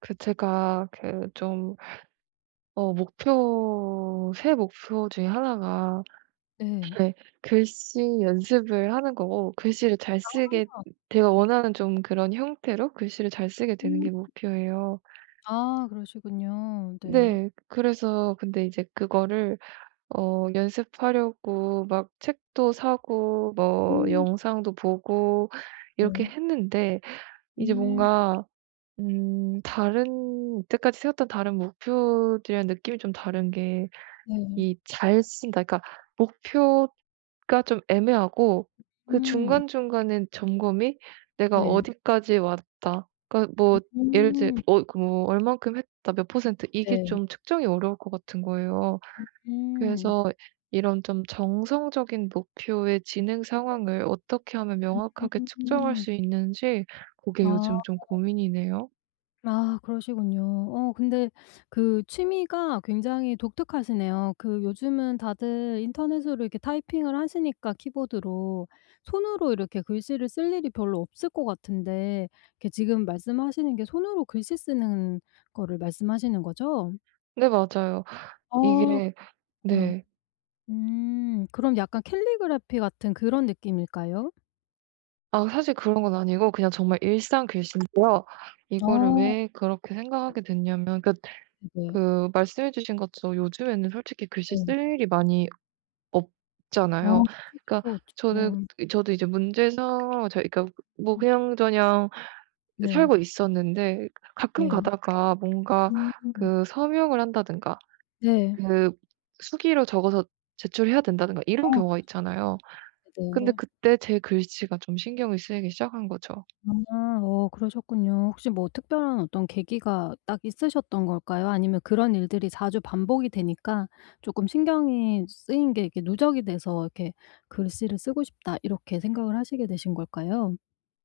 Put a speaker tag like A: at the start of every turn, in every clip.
A: 제가 좀 목표, 새해 목표 중에 하나가.
B: 네.
A: 네. 글씨 연습을 하는 거고, 글씨를 잘 쓰게
B: 우와.
A: 제가 원하는 좀 그런 형태로 글씨를 잘 쓰게 되는
B: 음.
A: 게 목표예요.
B: 아 그러시군요. 네.
A: 네. 그래서 근데 이제 그거를 연습하려고 막 책도 사고 뭐
B: 음.
A: 영상도 보고 이렇게
B: 네.
A: 했는데 이제
B: 음.
A: 뭔가, 다른 이때까지 세웠던 다른 목표들이랑 느낌이 좀 다른 게,
B: 네.
A: 이 잘 쓴다 그러니까 목표가 좀 애매하고, 그
B: 음.
A: 중간중간에 점검이 '내가
B: 네.
A: 어디까지 왔다.' 그러니까 뭐 예를 들어
B: 음.
A: 그 뭐 얼만큼 했다 몇 퍼센트, 이게
B: 네.
A: 좀 측정이 어려울 것 같은 거예요.
B: 음.
A: 그래서 이런 좀 정성적인 목표의 진행 상황을 어떻게 하면 명확하게 측정할
B: 음.
A: 수 있는지, 그게
B: 아.
A: 요즘 좀 고민이네요.
B: 아 그러시군요. 어 근데 그 취미가 굉장히 독특하시네요. 그 요즘은 다들 인터넷으로 이렇게 타이핑을 하시니까 키보드로 손으로 이렇게 글씨를 쓸 일이 별로 없을 것 같은데 이렇게 지금 말씀하시는 게 손으로 글씨 쓰는 거를 말씀하시는 거죠?
A: 네, 맞아요.
B: 어
A: 이게
B: 그
A: 네.
B: 그럼 약간 캘리그라피 같은 그런 느낌일까요?
A: 아, 사실 그런 건 아니고 그냥 정말 일상 글씨인데요. 이거를
B: 아
A: 왜 그렇게 생각하게 됐냐면 그,
B: 네네.
A: 그 말씀해 주신 것처럼 요즘에는 솔직히 글씨
B: 네.
A: 쓸 일이 많이
B: 아
A: 없잖아요.
B: 그쵸,
A: 그러니까
B: 그쵸,
A: 저는,
B: 그쵸.
A: 저도 이제 문제서 저 그러니까 뭐
B: 음
A: 그냥저냥
B: 네.
A: 살고 있었는데, 가끔
B: 네.
A: 가다가 뭔가
B: 음.
A: 그 서명을 한다든가,
B: 네.
A: 그 수기로 적어서 제출해야 된다든가 이런
B: 어
A: 경우가
B: 그쵸, 그쵸.
A: 있잖아요. 근데
B: 네네.
A: 그때 제 글씨가 좀 신경이 쓰이기 시작한 거죠.
B: 아 어 그러셨군요. 혹시 뭐 특별한 어떤 계기가 딱 있으셨던 걸까요? 아니면 그런 일들이 자주 반복이 되니까 쪼끔 신경이 쓰인 게 이렇게 누적이 돼서 이렇게 '글씨를 쓰고 싶다.' 이렇게 생각을 하시게 되신 걸까요?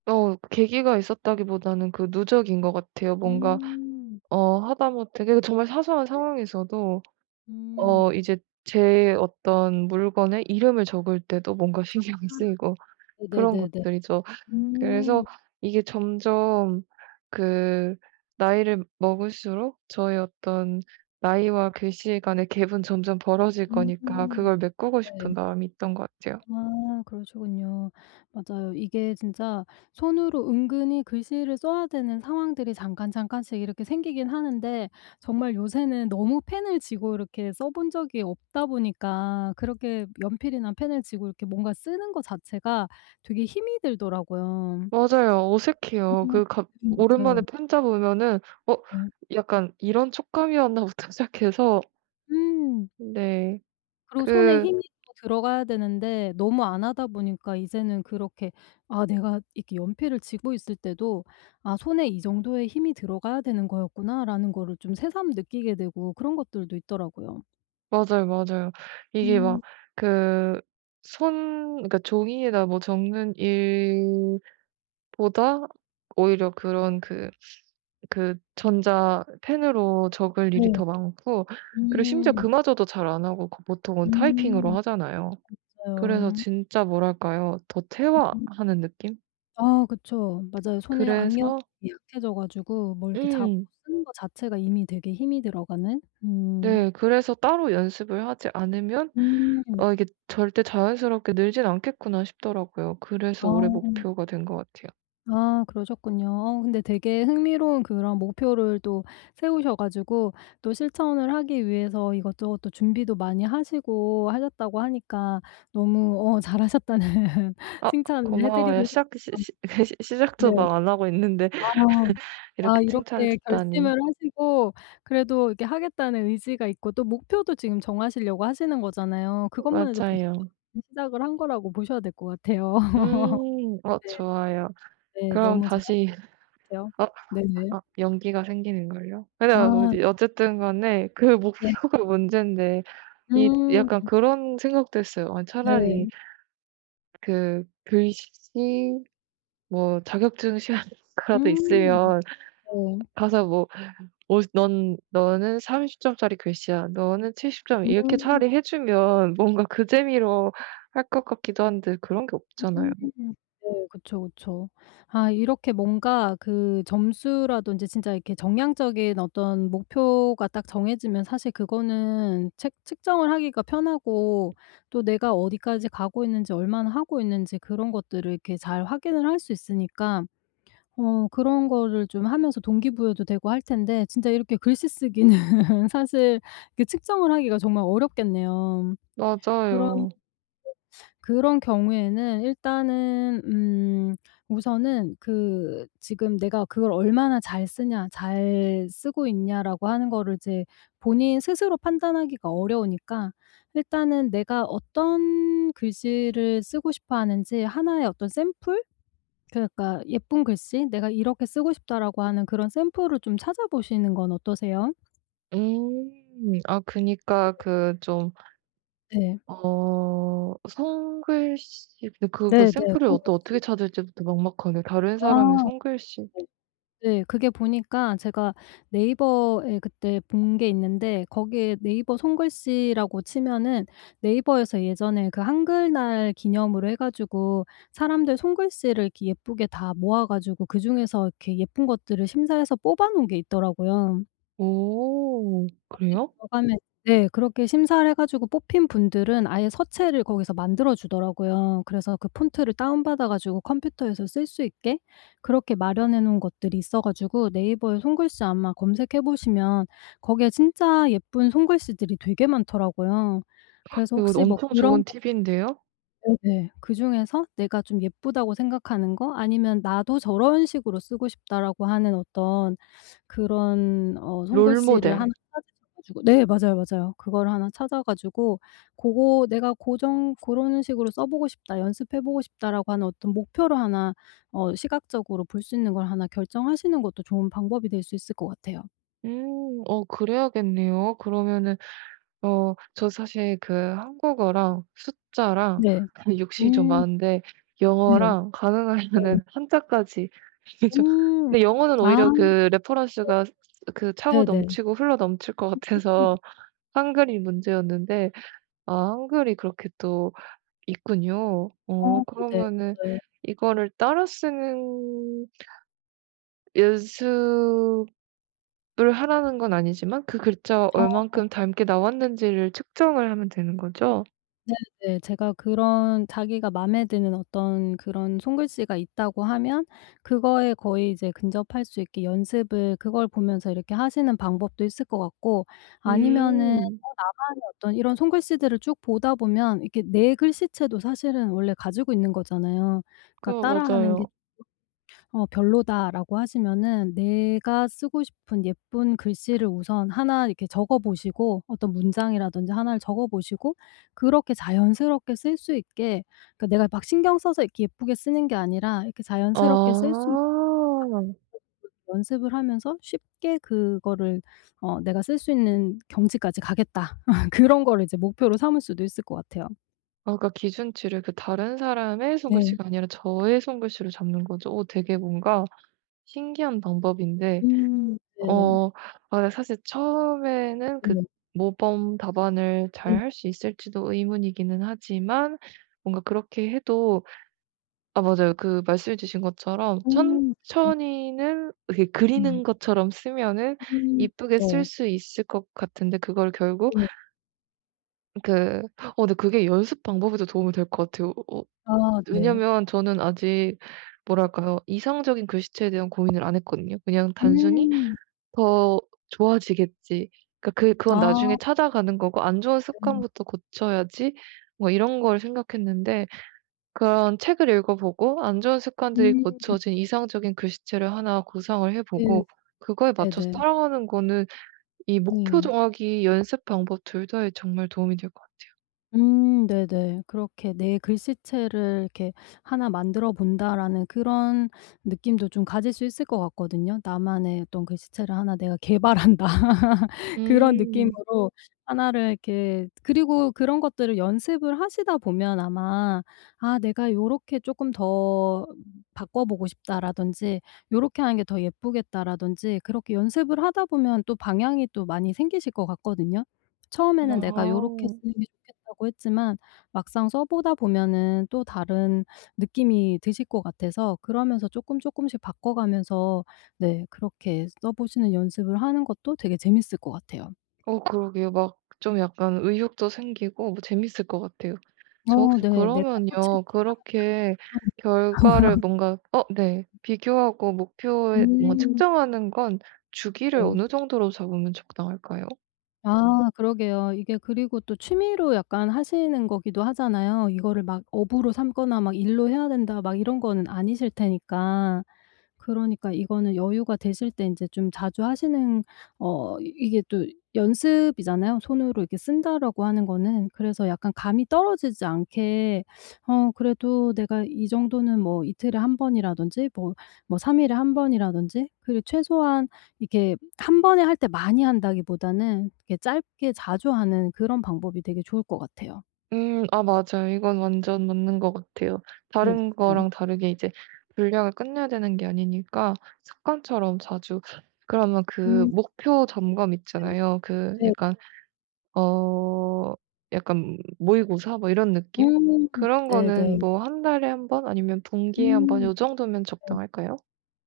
A: 계기가 있었다기보다는 그 누적인 것 같아요. 뭔가
B: 음.
A: 하다못해 그 정말 사소한
B: 네.
A: 상황에서도
B: 음.
A: 이제 제 어떤 물건에 이름을 적을 때도 뭔가 신경이 쓰이고 그런
B: 네네네네.
A: 것들이죠. 그래서
B: 음.
A: 이게 점점 그 나이를 먹을수록, 저의 어떤 나이와 글씨 간의 갭은 점점 벌어질
B: 음.
A: 거니까 그걸 메꾸고
B: 네.
A: 싶은 마음이 있던 것 같아요.
B: 아 그러시군요. 맞아요. 이게 진짜 손으로 은근히 글씨를 써야 되는 상황들이 잠깐 잠깐씩 이렇게 생기긴 하는데 정말 요새는 너무 펜을 쥐고 이렇게 써본 적이 없다 보니까 그렇게 연필이나 펜을 쥐고 이렇게 뭔가 쓰는 거 자체가 되게 힘이 들더라고요.
A: 맞아요, 어색해요.
B: 음.
A: 그 갑
B: 네
A: 오랜만에
B: 맞아요.
A: 편자 보면은 '어
B: 네.
A: 약간 이런 촉감이었나?'부터 시작해서
B: 음.
A: 네.
B: 그리고 손에
A: 그
B: 힘이 또 들어가야 되는데 너무 안 하다 보니까 이제는 그렇게 아 내가 이렇게 연필을 쥐고 있을 때도 '아 손에 이 정도의 힘이 들어가야 되는 거였구나.'라는 거를 좀 새삼 느끼게 되고 그런 것들도 있더라고요.
A: 맞아요, 맞아요. 이게
B: 음
A: 막 그 손, 그러니까 종이에다 뭐 적는 일보다 오히려 그런 그 전자 펜으로 적을 일이
B: 네.
A: 더 많고, 그리고 심지어
B: 음.
A: 그마저도 잘 안 하고 그 보통은 타이핑으로
B: 음.
A: 하잖아요. 그래서
B: 맞아요.
A: 진짜 뭐랄까요? 더
B: 음.
A: 태화하는 느낌?
B: 아 그쵸. 맞아요. 손에 악력이
A: 그래서
B: 약해져 가지고 뭐 이렇게 잡고
A: 음.
B: 쓰는 거 자체가 이미 되게 힘이 들어가는
A: 네. 그래서 따로 연습을 하지 않으면
B: 음.
A: 이게 절대 자연스럽게 늘진 않겠구나.' 싶더라고요. 그래서 올해
B: 아.
A: 목표가 된 것 같아요.
B: 아 그러셨군요. 어 근데 되게 흥미로운 그런 목표를 또 세우셔 가지고 또 실천을 하기 위해서 이것저것 또 준비도 많이 하시고 하셨다고 하니까 너무 어 잘하셨다는
A: 아
B: 칭찬을 해
A: 고마워요.
B: 드리고
A: 시작 시
B: 싶어요.
A: 시 시 시작도
B: 네.
A: 막 안 하고 있는데
B: 아 아
A: 이렇게 칭찬을
B: 이렇게 결심을
A: 듣다니.
B: 하시고 그래도 이렇게 하겠다는 의지가 있고 또 목표도 지금 정하시려고 하시는 거잖아요. 그것만 해도 벌써
A: 맞아요.
B: 시작을 한 거라고 보셔야 될 것 같아요.
A: 음.
B: 네.
A: 좋아요.
B: 네.
A: 그럼
B: 너무 잘하신
A: 다시
B: 것 같아요.
A: 어
B: 네네.
A: 아 연기가 생기는 걸요? 근데 아
B: 아
A: 뭐지, 어쨌든 간에 그
B: 네.
A: 목표가 문인데, 이
B: 음.
A: 약간 그런 생각도 했어요. 아 차라리
B: 네.
A: 그 글씨 뭐 자격증 시험이라도
B: 음.
A: 있으면
B: 네.
A: 가서 뭐 "오 넌, 너는 30점 점짜리 글씨야. 너는 70점 점." 이렇게
B: 음.
A: 차라리 해 주면 뭔가 그 재미로 할 것 같기도 한데, 그런 게 없잖아요.
B: 음. 네. 그쵸, 그쵸. 아 이렇게 뭔가 그 점수라든지 진짜 이렇게 정량적인 어떤 목표가 딱 정해지면 사실 그거는 책 측정을 하기가 편하고 또 내가 어디까지 가고 있는지 얼마나 하고 있는지 그런 것들을 이렇게 잘 확인을 할 수 있으니까 어 그런 거를 좀 하면서 동기부여도 되고 할 텐데 진짜 이렇게 글씨 쓰기는 사실 그 측정을 하기가 정말 어렵겠네요. 그런
A: 맞아요.
B: 그런 경우에는 일단은 우선은 그 지금 내가 그걸 얼마나 잘 쓰냐 잘 쓰고 있냐라고 하는 거를 이제 본인 스스로 판단하기가 어려우니까 일단은 내가 어떤 글씨를 쓰고 싶어 하는지 하나의 어떤 샘플? 그러니까 '예쁜 글씨 내가 이렇게 쓰고 싶다.'라고 하는 그런 샘플을 좀 찾아보시는 건 어떠세요?
A: 음. 아 그니까 그 좀
B: 네.
A: 손글씨, 근데 그거
B: 네네.
A: 샘플을 또
B: 손글씨.
A: 어떻게 찾을지부터 막막하네. 다른 사람의
B: 아
A: 손글씨.
B: 네. 네. 그게 보니까 제가 네이버에 그때 본 게 있는데 거기에 네이버 손글씨라고 치면은 네이버에서 예전에 그 한글날 기념으로 해 가지고 사람들 손글씨를 이렇게 예쁘게 다 모아 가지고 그중에서 이렇게 예쁜 것들을 심사해서 뽑아 놓은 게 있더라고요.
A: 오
B: 거기에
A: 그래요?
B: 들어가면 네 그렇게 심사를 해 가지고 뽑힌 분들은 아예 서체를 거기서 만들어 주더라고요. 그래서 그 폰트를 다운받아 가지고 컴퓨터에서 쓸 수 있게 그렇게 마련해 놓은 것들이 있어 가지고 네이버에 손글씨 아마 검색해 보시면 거기에 진짜 예쁜 손글씨들이 되게 많더라고요. 그래서
A: 이거
B: 혹시 뭐
A: 엄청
B: 그런
A: 좋은 팁인데요.
B: 네네. 그중에서 내가 좀 예쁘다고 생각하는 거 아니면 '나도 저런 식으로 쓰고 싶다.'라고 하는 어떤 그런 어 손글씨를
A: 롤모델.
B: 하나 찾으셔 가지고 네 맞아요, 맞아요. 그거를 하나 찾아 가지고 고거 '내가 고정 고런 식으로 써보고 싶다. 연습해 보고 싶다.'라고 하는 어떤 목표를 하나 어 시각적으로 볼 수 있는 걸 하나 결정하시는 것도 좋은 방법이 될 수 있을 것 같아요.
A: 음. 그래야겠네요. 그러면은 저 사실 그 한국어랑 숫자랑
B: 네.
A: 욕심이 좀
B: 음
A: 많은데,
B: 네.
A: 영어랑
B: 네.
A: 가능하면은 한자까지 좀.
B: 음.
A: 근데 영어는
B: 아
A: 오히려 그 레퍼런스가 그 차고
B: 네네.
A: 넘치고 흘러 넘칠 것 같아서 한글이 문제였는데, 아 한글이 그렇게 또 있군요.
B: 어 네네.
A: 그러면은
B: 맞아요.
A: 이거를 따라 쓰는 연습 를 하라는 건 아니지만, 그 글자와 얼만큼 닮게 나왔는지를 측정을 하면 되는 거죠?
B: 네. 제가 그런 자기가 마음에 드는 어떤 그런 손글씨가 있다고 하면 그거에 거의 이제 근접할 수 있게 연습을 그걸 보면서 이렇게 하시는 방법도 있을 것 같고 아니면은
A: 음.
B: 어 나만의 어떤 이런 손글씨들을 쭉 보다 보면 이렇게 내 글씨체도 사실은 원래 가지고 있는 거잖아요. 그러니까
A: 그거
B: 따라하는
A: 맞아요.
B: 게 어 "별로다."라고 하시면은 내가 쓰고 싶은 예쁜 글씨를 우선 하나 이렇게 적어 보시고 어떤 문장이라든지 하나를 적어 보시고 그렇게 자연스럽게 쓸 수 있게 그러니까 내가 막 신경 써서 이렇게 예쁘게 쓰는 게 아니라 이렇게 자연스럽게 쓸 수
A: 아.
B: 있게 연습을 하면서 쉽게 그거를 어 '내가 쓸 수 있는 경지까지 가겠다.' 그런 거를 이제 목표로 삼을 수도 있을 것 같아요.
A: 아 그러니까 기준치를 그 다른 사람의
B: 네.
A: 손글씨가 아니라 저의 손글씨로 잡는 거죠. 되게 뭔가 신기한 방법인데
B: 음. 네.
A: 어 아, 사실 처음에는 그
B: 네.
A: 모범 답안을
B: 네.
A: 잘 할 수 있을지도 의문이기는 하지만 뭔가 그렇게 해도, 아 맞아요. 그 말씀해 주신 것처럼
B: 음. 네. 네.
A: 천천히는 이렇게 그리는 것처럼 쓰면은
B: 음.
A: 이쁘게 쓸
B: 네.
A: 수 있을 것 같은데, 그걸 결국
B: 네.
A: 그, 근데 그게 연습 방법에도 도움이 될 것 같아요.
B: 아 네.
A: 왜냐면 저는 아직 뭐랄까요? 이상적인 글씨체에 대한 고민을 안 했거든요. 그냥 단순히
B: 음.
A: '더 좋아지겠지.' 그러니까 그 그건
B: 아
A: 나중에 찾아가는 거고 '안 좋은
B: 네.
A: 습관부터 고쳐야지.' 뭐 이런 걸 생각했는데, 그런 책을 읽어보고 안 좋은 습관들이
B: 음. 네.
A: 고쳐진 이상적인 글씨체를 하나 구상을
B: 네네.
A: 해보고 그거에 맞춰서
B: 네.
A: 따라가는 거는, 이 목표
B: 네.
A: 정하기 연습 방법 둘 다에 정말 도움이 될 것 같아요.
B: 네네. 그렇게 '내 글씨체를 이렇게 하나 만들어 본다.'라는 그런 느낌도 좀 가질 수 있을 것 같거든요. '나만의 어떤 글씨체를 하나 내가 개발한다.' 그런
A: 음.
B: 느낌으로 하나를 이렇게 그리고 그런 것들을 연습을 하시다 보면 아마 '아 내가 요렇게 조금 더 바꿔 보고 싶다.'라든지 '요렇게 하는 게 더 예쁘겠다.'라든지 그렇게 연습을 하다 보면 또 방향이 또 많이 생기실 것 같거든요.
A: 아.
B: 처음에는 내가 요렇게
A: 네.
B: 쓰는 게 좋겠다고 했지만 막상 써 보다 보면은 또 다른 느낌이 드실 것 같아서 그러면서 쪼끔 쪼끔씩 바꿔 가면서 네 그렇게 써 보시는 연습을 하는 것도 되게 재밌을 것 같아요.
A: 그러게요. 막 좀 약간 의욕도 생기고 뭐 재밌을 것 같아요. 저
B: 어
A: 혹시
B: 네. 내가 소체을
A: 그러면요. 그렇게
B: 개발하면
A: 결과를 뭔가 어, 네, 비교하고 목표에 뭐
B: 음
A: 측정하는 건 주기를
B: 네.
A: 어느 정도로 잡으면 적당할까요?
B: 아 그러게요. 이게 그리고 또 취미로 약간 하시는 거기도 하잖아요. 이거를 막 업으로 삼거나 막 일로 해야 된다 막 이런 거는 아니실 테니까. 그러니까 이거는 여유가 되실 때 인제 좀 자주 하시는 어 이 이게 또 연습이잖아요, 손으로 이렇게 쓴다라고 하는 거는. 그래서 약간 감이 떨어지지 않게 어 그래도 내가 이 정도는 뭐 이틀에 한 번이라든지 뭐 3일 일에 한 번이라든지 그리고 최소한 이게 한 번에 할 때 많이 한다기보다는 이렇게 짧게 자주 하는 그런 방법이 되게 좋을 것 같아요.
A: 음. 아 맞아요. 이건 완전 맞는 것 같아요. 다른
B: 네네네.
A: 거랑 다르게 이제 분량을 끝내야 되는 게 아니니까 습관처럼 자주, 그러면 그
B: 음
A: 목표 점검
B: 네.
A: 있잖아요, 그
B: 네.
A: 약간 어 약간 모의고사 뭐 이런 느낌?
B: 음
A: 그런 거는
B: 네네.
A: 뭐 한 달에 한 번 아니면 분기에 한 번
B: 음.
A: 요 정도면
B: 네.
A: 적당할까요?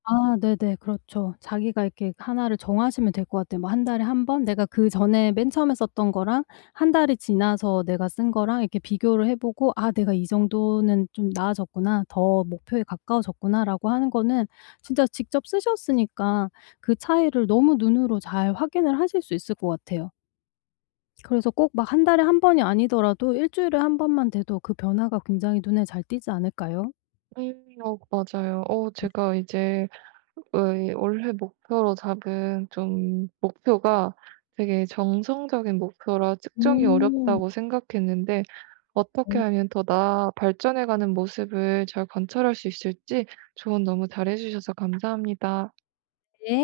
B: 아 네네. 그렇죠. 자기가 이렇게 하나를 정하시면 될 것 같아요. 뭐 한 달에 한 번 내가 그전에 맨 처음에 썼던 거랑 한 달이 지나서 내가 쓴 거랑 이렇게 비교를 해 보고 '아 내가 이 정도는 좀 나아졌구나. 더 목표에 가까워졌구나.'라고 하는 거는 진짜 직접 쓰셨으니까 그 차이를 너무 눈으로 잘 확인을 하실 수 있을 것 같아요. 그래서 꼭 막 한 달에 한 번이 아니더라도 일 주일에 한 번만 돼도 그 변화가 굉장히 눈에 잘 띄지 않을까요?
A: 음. 맞아요. 제가 이제 의 올해 목표로 잡은 좀 목표가 되게 정성적인 목표라 측정이
B: 음.
A: 어렵다고 생각했는데 어떻게 하면 더 나아 발전해가는 모습을 잘 관찰할 수 있을지 조언 너무 잘해주셔서 감사합니다.
B: 네.